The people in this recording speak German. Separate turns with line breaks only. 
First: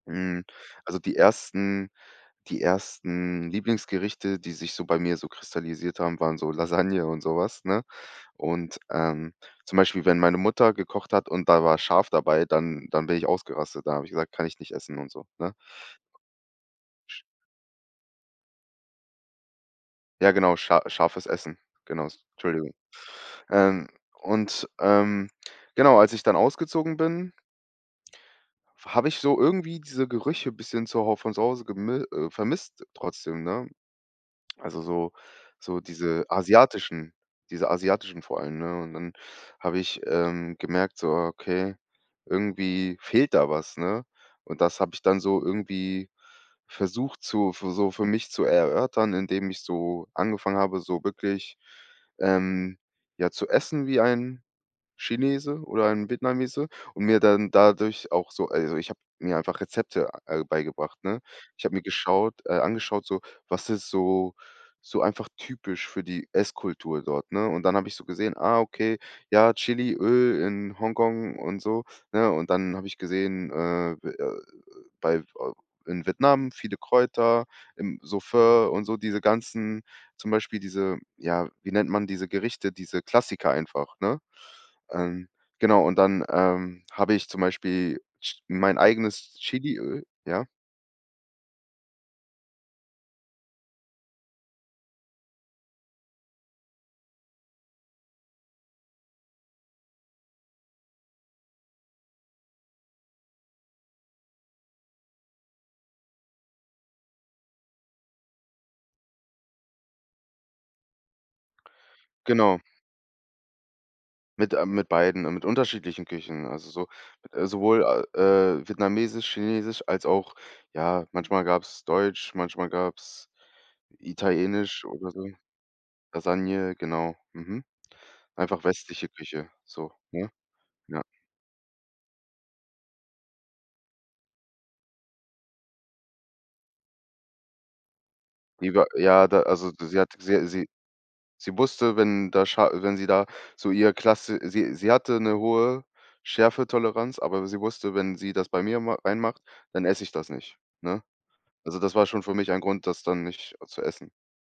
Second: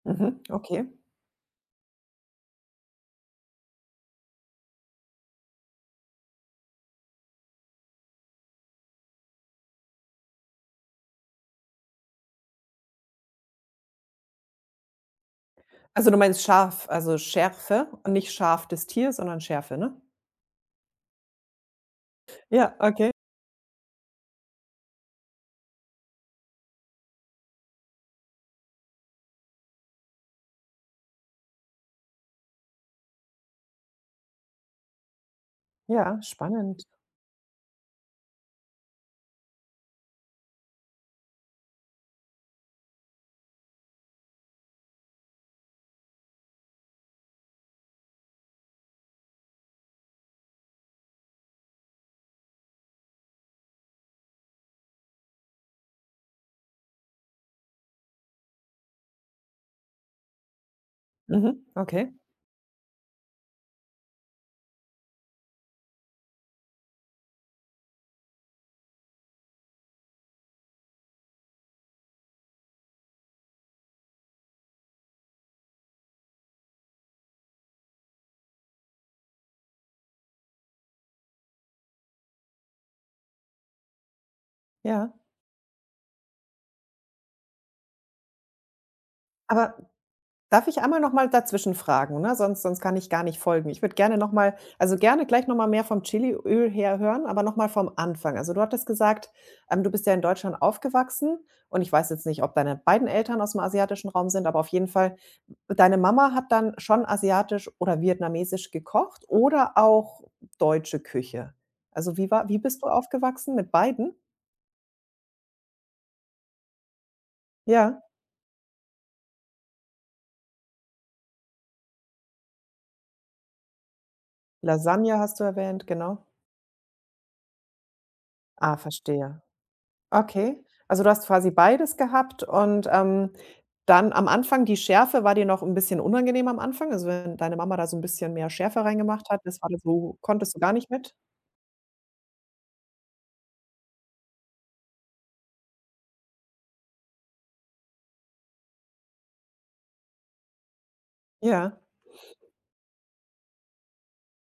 Mhm,
Mmh,
okay.
also die 1. die 1. Lieblingsgerichte, die sich so bei mir so kristallisiert haben, waren so Lasagne und so was, ne? Und, ähm, zum Beispiel, wenn meine Mutter gekocht hat und da war scharf dabei, dann dann bin ich ausgerastet, da habe ich gesagt: „Kann ich nicht essen“, und so, ne?
Also, du meinst scharf, also
Sch
Schärfe und nicht Schaf, des Tier, sondern Schärfe, ne?
Ja genau, scha scharfes Essen, genau,
Ja,
Entschuldigung.
okay.
Ähm, und, ähm, genau, als ich dann ausgezogen bin habe ich so irgendwie diese Gerüche bisschen zu Hau von zu Hause gemi äh, vermisst trotzdem, ne, also so so
Ja,
diese
spannend.
asiatischen diese asiatischen vor allem, ne, und dann habe ich, ähm, gemerkt so: „Okay, irgendwie fehlt da was“, ne? Und das habe ich dann so irgendwie versucht zu so für mich zu erörtern, indem ich so angefangen habe, so wirklich, ähm, ja, zu essen wie ein Chinese oder ein Vietnamese und mir dann dadurch auch so also, ich habe mir einfach Rezepte al beigebracht, ne? Ich
Mhm,
habe mir
okay.
geschaut äh, angeschaut so, was ist so so einfach typisch für die Esskultur dort, ne? Und dann habe ich so gesehen, ah, okay, ja, Chiliöl in Hongkong und so, ne, und dann habe ich gesehen, äh, bei v in Vietnam viele Kräuter, im [unintelligible] und so diese ganzen zum Beispiel diese ja, wie nennt man diese Gerichte, diese Klassiker einfach, ne?
Ja.
Ähm, genau, und dann, ähm, habe ich zum Beispiel Ch mein eigenes
Aber
Chiliöl ja?
darf ich einmal noch mal dazwischen fragen, ne, sonst sonst kann ich gar nicht folgen. Ich würde gerne noch mal also, gerne gleich noch mal mehr vom Chiliöl her hören, aber noch mal vom Anfang. Also, du hattest gesagt, ähm, du bist ja in Deutschland aufgewachsen, und ich weiß jetzt nicht, ob deine beiden Eltern aus'm asiatischen Raum sind, aber auf jeden Fall d deine Mama hat dann schon asiatisch oder vietnamesisch gekocht oder auch deutsche Küche. Also, wie war wie
Genau.
bist du aufgewachsen, mit beiden?
Mit äh, mit beiden mit unterschiedlichen Küchen, also so äh, sowohl,
Ja.
äh, vietnamesisch, chinesisch als auch ja, manchmal gab's deutsch, manchmal gab's italienisch oder
Lasagne
so.
hast du erwähnt, genau.
Lasagne, genau, mhm, einfach
Ah,
westliche
verstehe,
Küche so, ne?
okay.
Ja.
Also, du hast quasi beides gehabt und, ähm, dann am Anfang die Schärfe war dir noch 'nin bisschen unangenehm am Anfang? Also, wenn deine Mama da so 'n bisschen mehr Schärfe
Lieber ja,
reingemacht hat,
da
das war
also,
dir
sie hat
so
sie
konntest du
sie
gar nicht mit?
sie wusste, wenn da scha wenn sie da so ihr Klasse sie sie hatte 'ne hohe Schärfetoleranz, aber sie wusste, wenn sie das bei mir mach reinmacht, dann esse ich das nicht, ne? Also,
Ja.
das war schon für mich ein Grund, das dann nicht zu essen.